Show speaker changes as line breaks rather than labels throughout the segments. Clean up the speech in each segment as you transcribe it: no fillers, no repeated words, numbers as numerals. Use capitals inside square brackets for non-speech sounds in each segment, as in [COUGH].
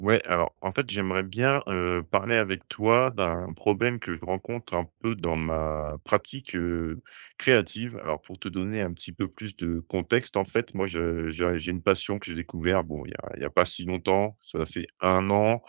Ouais, alors en fait, j'aimerais bien parler avec toi d'un problème que je rencontre un peu dans ma pratique créative. Alors pour te donner un petit peu plus de contexte, en fait, moi j'ai une passion que j'ai découvert, bon, il y a pas si longtemps, ça fait un an,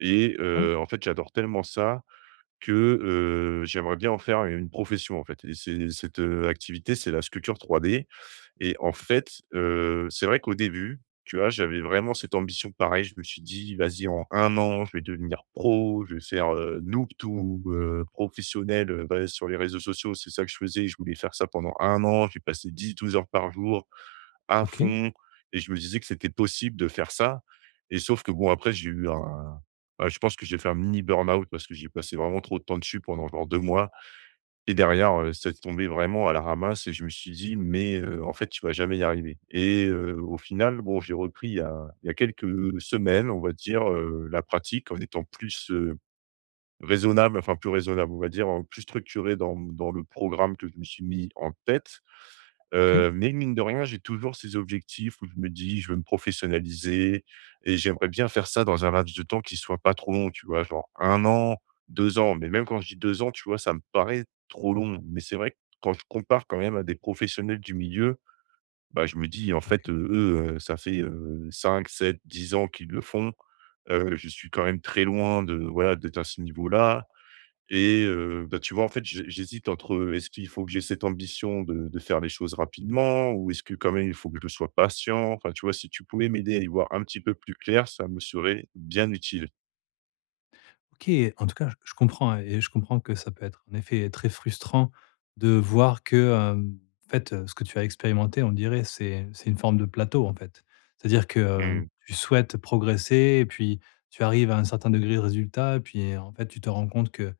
et
Ah,
en fait, j'adore tellement ça que j'aimerais bien en faire une profession, en fait. Et cette activité, c'est la sculpture 3D. Et en fait, c'est vrai qu'au début, tu vois, j'avais vraiment cette ambition pareil. Je me suis dit: «Vas-y, en un an, je vais devenir pro, je vais faire, noob to, professionnel, bah, sur les réseaux sociaux». C'est ça que je faisais, je voulais faire ça pendant un an. J'ai passé 10, 12 heures par jour à
OK,
fond et je me disais que c'était possible de faire ça. Et sauf que bon, après j'ai eu un bah, je pense que j'ai fait un mini burn-out parce que j'ai passé vraiment trop de temps dessus pendant genre 2 mois. Et derrière, c'est tombé vraiment à la ramasse et je me suis dit: «Mais, en fait, tu vas jamais y arriver». Et au final, bon, j'ai repris il y a quelques semaines, on va dire, la pratique en étant plus, raisonnable, enfin plus raisonnable, on va dire, plus structuré dans le programme que je me suis mis en tête.
OK,
Mais mine de rien, j'ai toujours ces objectifs où je me dis: «Je veux me professionnaliser et j'aimerais bien faire ça dans un laps de temps qui soit pas trop long», tu vois? Genre un an, 2 ans, mais même quand je dis 2 ans, tu vois, ça me paraît trop long. Mais c'est vrai que quand je compare quand même à des professionnels du milieu, bah, je me dis: «En
OK,
fait, eux, ça fait, 5-7-10 ans qu'ils le font». Je suis quand même très loin de voilà, d'être à ce niveau-là. Et bah, tu vois, en fait, j'hésite entre est-ce qu'il faut que j'ai cette ambition de faire les choses rapidement, ou est-ce que quand même il faut que je sois patient? Enfin, tu vois, si tu pouvais m'aider à y voir un petit peu plus clair, ça me serait bien utile.
OK. En tout cas, je comprends, hein, et je comprends que ça peut être en effet très frustrant de voir que, en fait, ce que tu as expérimenté, on dirait, c'est une forme de plateau, en fait. C'est-à-dire que,
Mmh.
tu souhaites progresser et puis tu arrives à un certain degré de résultat et puis, en fait, tu te rends compte qu'il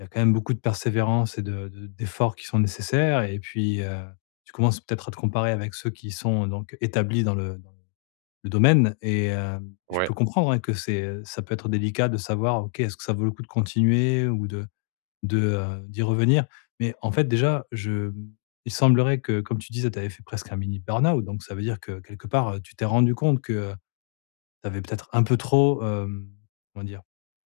y a quand même beaucoup de persévérance et de d'efforts qui sont nécessaires et puis, tu commences peut-être à te comparer avec ceux qui sont donc établis dans le domaine et je
Ouais.
peux comprendre, hein, que c'est, ça peut être délicat de savoir, OK, est-ce que ça vaut le coup de continuer ou de d'y revenir? Mais en fait, déjà, je il semblerait que, comme tu disais, tu avais fait presque un mini burn-out, donc ça veut dire que quelque part, tu t'es rendu compte que, tu avais peut-être un peu trop, comment dire?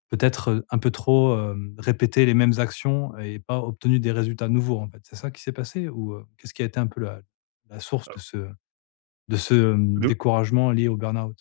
Peut-être, un peu trop, répété les mêmes actions et pas obtenu des résultats nouveaux, en fait. C'est ça qui s'est passé ou, qu'est-ce qui a été un peu la source de ce de ce découragement lié au burn-out?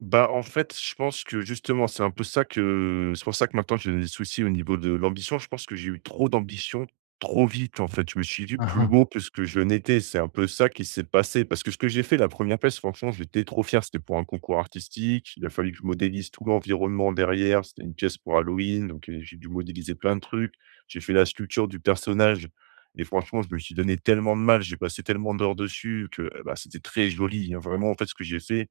Bah, en fait, je pense que justement, c'est un peu ça, que c'est pour ça que maintenant j'ai des soucis au niveau de l'ambition. Je pense que j'ai eu trop d'ambition trop vite, en fait. Je me suis vu plus
Mmh.
beau que ce que je n'étais. C'est un peu ça qui s'est passé. Parce que ce que j'ai fait, la première pièce, franchement, j'étais trop fier. C'était pour un concours artistique. Il a fallu que je modélise tout l'environnement derrière. C'était une pièce pour Halloween. Donc, j'ai dû modéliser plein de trucs. J'ai fait la sculpture du personnage. Et franchement, je me suis donné tellement de mal. J'ai passé tellement d'heures dessus que bah, c'était très joli, hein. Vraiment, en fait, ce que j'ai fait,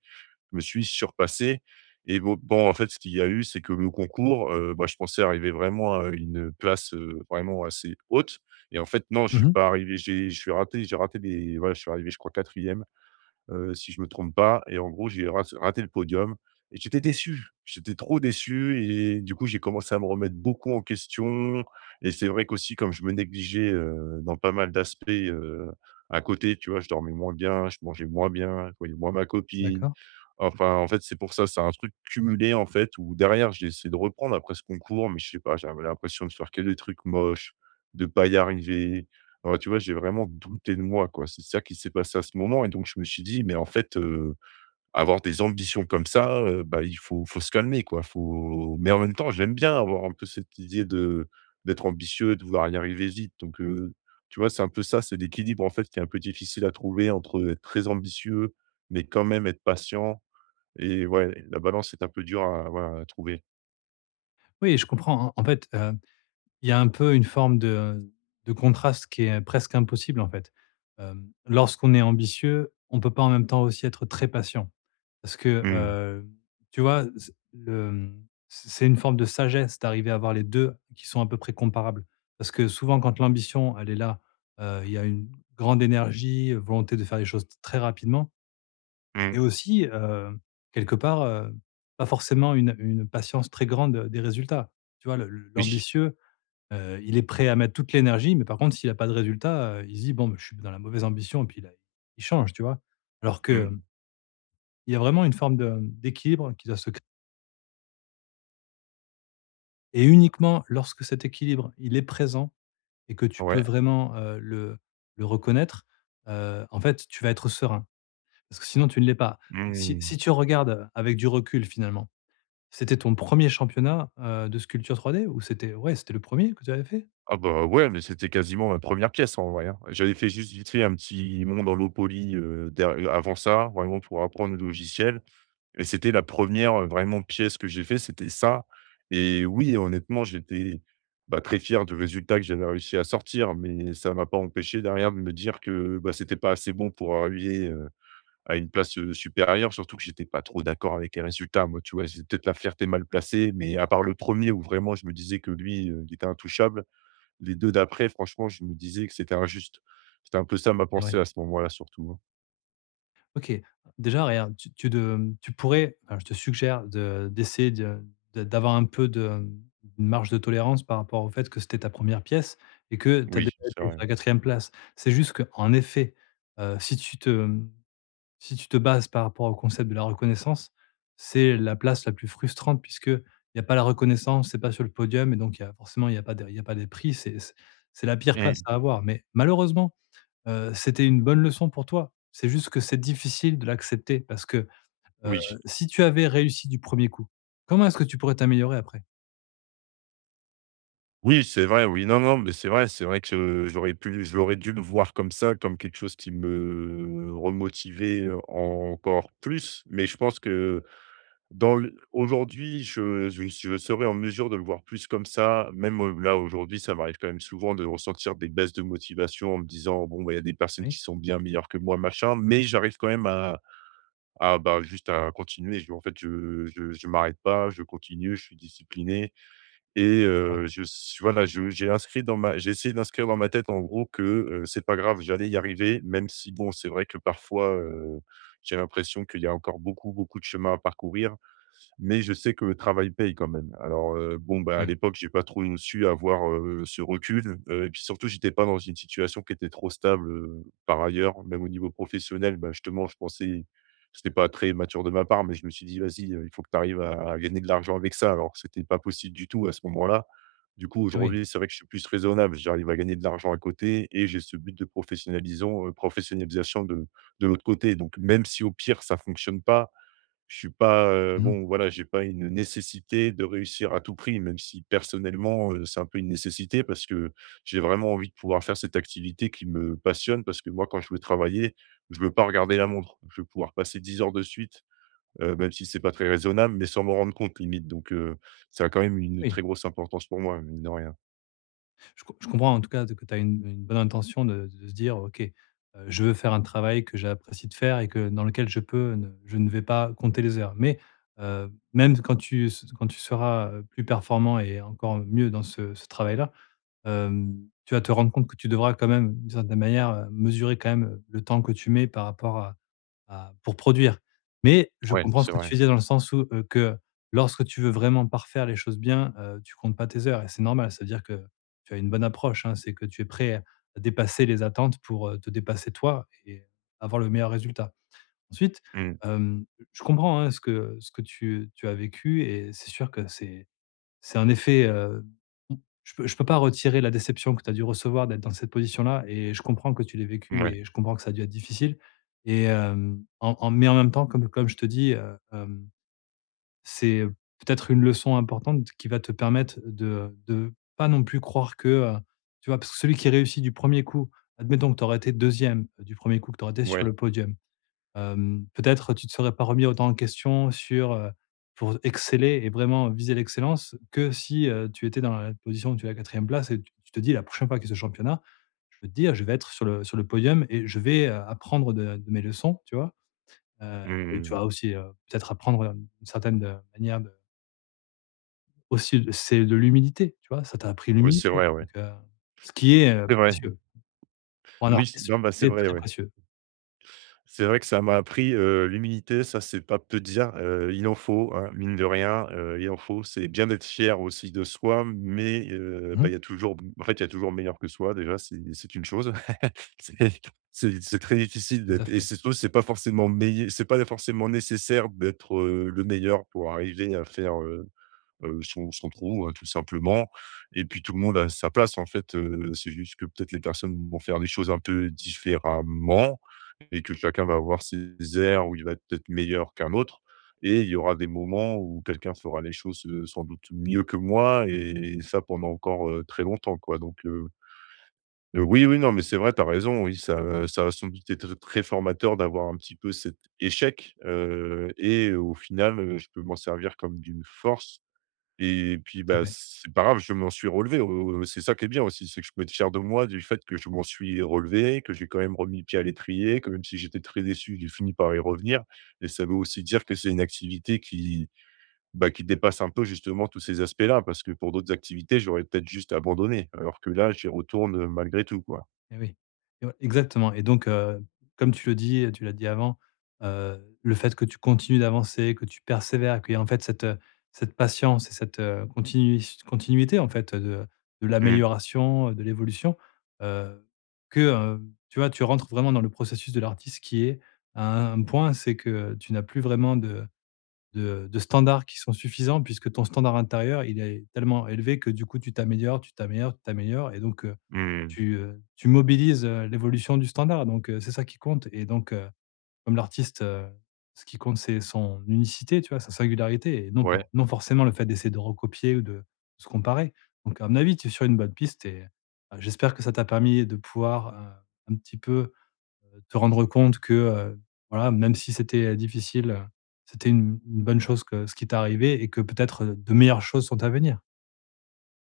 je me suis surpassé, et bon bon, en fait, ce qu'il y a eu, c'est que le concours, bah, je pensais arriver vraiment à une place, vraiment assez haute, et en fait, non, je suis
Mmh.
pas arrivé. J'ai raté des, voilà, je suis arrivé, je crois quatrième, si je me trompe pas, et en gros, j'ai raté le podium et j'étais déçu. J'étais trop déçu et du coup, j'ai commencé à me remettre beaucoup en question, et c'est vrai qu'aussi comme je me négligeais, dans pas mal d'aspects, à côté, tu vois? Je dormais moins bien, je mangeais moins bien, je voyais moins ma copine.
D'accord.
Enfin, en fait, c'est pour ça, c'est un truc cumulé, en fait, où derrière, j'ai essayé de reprendre après ce concours, mais je sais pas, j'avais l'impression de faire que des trucs moches, de pas y arriver. Ouais, tu vois, j'ai vraiment douté de moi, quoi. C'est ça qui s'est passé à ce moment, et donc je me suis dit: «Mais en fait, avoir des ambitions comme ça, bah, il faut se calmer, quoi, faut», mais en même temps, j'aime bien avoir un peu cette idée de d'être ambitieux, de vouloir y arriver vite, donc tu vois, c'est un peu ça, c'est l'équilibre, en fait, qui est un peu difficile à trouver entre être très ambitieux, mais quand même être patient, et ouais, la balance est un peu dure à voilà, à trouver.
Oui, je comprends, en fait, il y a un peu une forme de contraste qui est presque impossible, en fait. Hem, lorsqu'on est ambitieux, on peut pas en même temps aussi être très patient. Parce que,
Mmh.
tu vois, c'est une forme de sagesse d'arriver à avoir les 2 qui sont à peu près comparables. Parce que souvent quand l'ambition, elle est là, il y a une grande énergie, volonté de faire les choses très rapidement.
Mmh.
Et aussi, quelque part, pas forcément une patience très grande, des résultats. Tu vois,
Oui.
l'ambitieux, il est prêt à mettre toute l'énergie, mais par contre, s'il a pas de résultat, il se dit: «Bon, bah, je suis dans la mauvaise ambition» et puis là, il change, tu vois? Alors que,
Mmh.
il y a vraiment une forme de, d'équilibre qui doit se créer et uniquement lorsque cet équilibre, il est présent et que tu peux
Ouais.
vraiment, le reconnaître, en fait, tu vas être serein. Parce que sinon, tu ne l'es pas.
Mmh.
Si tu regardes, avec du recul, finalement, c'était ton premier championnat, de sculpture 3D ou c'était, ouais, c'était le premier que tu avais fait?
Ah bah, ouais, mais c'était quasiment ma première pièce en vrai, hein. J'avais fait juste vite fait un petit monde dans l'eau polie, der avant ça, vraiment pour apprendre le logiciel, et c'était la première re vraiment pièce que j'ai fait, c'était ça, et oui, honnêtement, j'étais, bah, très fier du résultat que j'avais réussi à sortir, mais ça m'a pas empêché derrière de me dire que, bah, c'était pas assez bon pour arriver, à une place, supérieure, surtout que j'étais pas trop d'accord avec les résultats. Moi, tu vois, c'est peut-être la fierté mal placée, mais à part le premier où vraiment je me disais que lui, il était intouchable, les 2 d'après, franchement, je me disais que c'était injuste. C'était un peu ça ma
Et
pensée
ouais,
à ce moment-là surtout, hein.
OK. Déjà regarde, tu pourrais, enfin je te suggère de d'essayer de d'avoir un peu de, une marge de tolérance par rapport au fait que c'était ta première pièce et que tu as
Oui,
déjà
c'est
été
vrai.
sur la quatrième place. C'est juste qu'en effet, si tu te, si tu te bases par rapport au concept de la reconnaissance, c'est la place la plus frustrante puisque il y a pas la reconnaissance, c'est pas sur le podium et donc il y a pas des prix, c'est la pire place
Mmh.
à avoir. Mais malheureusement, c'était une bonne leçon pour toi. C'est juste que c'est difficile de l'accepter parce que, heu,
Oui.
si tu avais réussi du premier coup, comment est-ce que tu pourrais t'améliorer après?
Oui, c'est vrai, oui. Non, non, mais c'est vrai que j'aurais dû le voir comme ça, comme quelque chose qui me remotivait encore plus. Mais je pense que dans le aujourd'hui, je serais en mesure de le voir plus comme ça. Même, là, aujourd'hui, ça m'arrive quand même souvent de ressentir des baisses de motivation en me disant: «Bon, bah, il y a des personnes
Oui,
qui sont bien meilleures que moi, machin», mais j'arrive quand même à… Ah bah, juste à continuer. Je en fait, je m'arrête pas, je continue, je suis discipliné, et
voilà,
je s voilà, je j'ai inscrit dans ma j'ai essayé d'inscrire dans ma tête, en gros, que, c'est pas grave, j'allais y arriver, même si, bon, c'est vrai que parfois, j'ai l'impression qu'il y a encore beaucoup, beaucoup de chemin à parcourir, mais je sais que le travail paye quand même. Alors, bon, bah, à
oui,
l'époque, j'ai pas trop su avoir, ce recul, et puis surtout, j'étais pas dans une situation qui était trop stable, par ailleurs, même au niveau professionnel. Bah, justement, je pensais c'était pas très mature de ma part, mais je me suis dit: «Vas-y, il faut que tu arrives à gagner de l'argent avec ça», alors c'était pas possible du tout à ce moment-là. Du coup,
eh oui.
aujourd'hui, c'est vrai que je suis plus raisonnable. J'arrive à gagner de l'argent à côté, et j'ai ce but de professionnalisons professionnalisation de l'autre côté. Donc même si au pire ça fonctionne pas, je suis pas,
Mmh.
bon voilà, j'ai pas une nécessité de réussir à tout prix, même si personnellement, c'est un peu une nécessité, parce que j'ai vraiment envie de pouvoir faire cette activité qui me passionne. Parce que moi, quand je veux travailler, je veux pas regarder la montre. Je veux pouvoir passer 10 heures de suite, même si c'est pas très raisonnable, mais sans m'en rendre compte limite. Donc, ça a quand même une
Oui.
très grosse importance pour moi, mine de rien.
Je comprends en tout cas que tu as une bonne intention de se dire: «OK, je veux faire un travail que j'apprécie de faire et que dans lequel je ne vais pas compter les heures». Mais, même quand tu s quand tu seras, plus performant et encore mieux dans ce travail-là, hem, tu vas te rendre compte que tu devras quand même, d'une certaine manière, mesurer quand même, le temps que tu mets par rapport à pour produire. Mais je
Ouais,
comprends ce
c'est
que
vrai.
tu disais dans le sens où, que lorsque tu veux vraiment parfaire les choses bien, tu comptes pas tes heures et c'est normal. Ça veut dire que tu as une bonne approche, hein, c'est que tu es prêt à dépasser les attentes pour, te dépasser toi et avoir le meilleur résultat. Ensuite,
Mmh,
hem, je comprends, hein, ce que tu as vécu et c'est sûr que c'est un effet, mmh, je peux pas retirer la déception que tu as dû recevoir d'être dans cette position-là et je comprends que tu l'aies vécu
mouais,
et je comprends que ça a dû être difficile et hem, en en mais en même temps, comme je te dis, c'est peut-être une leçon importante qui va te permettre de pas non plus croire que, tu vois? Parce que celui qui réussit du premier er coup, admettons que tu aurais été deuxième e du premier coup, que tu aurais été sur
ouais.
le podium. Hem, peut-être tu ne te serais pas remis autant en question sur, pour exceller et vraiment viser l'excellence que si, tu étais dans la position où tu es à la quatrième place et tu te dis: «La prochaine fois qu'il y a ce championnat, je peux te dire, je vais être sur le podium et je vais, apprendre de mes leçons», tu vois? Heu
Mmh
et
mmh,
tu
mmh.
vas aussi, peut-être apprendre, une certaine, manière de, aussi c'est de l'humilité, tu vois? Ça t'a appris
Oui, c'est
l'humilité,
vrai, ouais.
donc ce qui est,
C'est vrai.
précieux. Pour un
Oui, c
artiste,
non, bah,
l'humilité
c'est
est
vrai,
très
ouais.
précieux.
C'est vrai que ça m'a appris, l'humilité, ça, c'est pas peu dire, il en faut, hein, mine de rien, il en faut. C'est bien d'être fier aussi de soi, mais
Mmh.
bah, il y a toujours b en fait, il y a toujours meilleur que soi déjà, c'est une chose. [LAUGHS] C'est c'est très difficile
Tout à
d'être, et
fait,
c'est tout. C'est pas forcément meilleur. C'est pas forcément nécessaire d'être, le meilleur pour arriver à faire, son trou, hein, tout simplement, et puis tout le monde a sa place, en fait, c'est juste que peut-être les personnes vont faire des choses un peu différemment, et que chacun va avoir ses airs où il va être peut-être meilleur qu'un autre. Et il y aura des moments où quelqu'un fera les choses, sans doute mieux que moi, et ça pendant encore, très longtemps, quoi. Donc, oui, oui, non, mais c'est vrai, tu as raison, oui, ça a sans doute été tr très formateur d'avoir un petit peu cet échec, au final, je peux m'en servir comme d'une force. Et puis,
tout à
bah,
fait.
c'est pas grave, je m'en suis relevé, c'est ça qui est bien aussi, c'est que je peux être fier de moi du fait que je m'en suis relevé, que j'ai quand même remis pied à l'étrier, que même si j'étais très déçu, j'ai fini par y revenir, et ça veut aussi dire que c'est une activité qui, bah, qui dépasse un peu justement tous ces aspects-là, parce que pour d'autres activités, j'aurais peut-être juste abandonné, alors que là, j'y retourne, malgré tout, quoi.
Et oui, et ouais, exactement, et donc comme tu le dis, tu l'as dit avant, le fait que tu continues d'avancer, que tu persévères, qu'il y a en fait cette, cette patience et cette, continuité en fait, de
Mmh,
l'amélioration, de l'évolution, heu, que, heu, tu vois, tu rentres vraiment dans le processus de l'artiste qui est à un point, c'est que tu n'as plus vraiment de standards qui sont suffisants puisque ton standard intérieur, il est tellement élevé que du coup tu t'améliores et donc,
mmh,
tu mobilises, l'évolution du standard, donc, c'est ça qui compte et donc, comme l'artiste, ce qui compte c'est son unicité, tu vois? Sa singularité et non
ouais.
pas non forcément le fait d'essayer de recopier ou de se comparer, donc à mon avis, tu es sur une bonne piste et j'espère que ça t'a permis de pouvoir, un petit peu, te rendre compte que, voilà, même si c'était difficile, c'était une bonne chose que ce qui t'est arrivé et que peut-être, de meilleures choses sont à venir.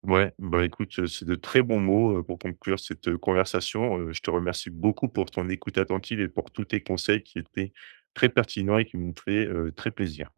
Ouais, bah, écoute, c'est de très bons mots, pour conclure cette, conversation. Je te remercie beaucoup pour ton écoute attentive et pour tous tes conseils qui étaient très pertinents et qui m'ont fait, très plaisir.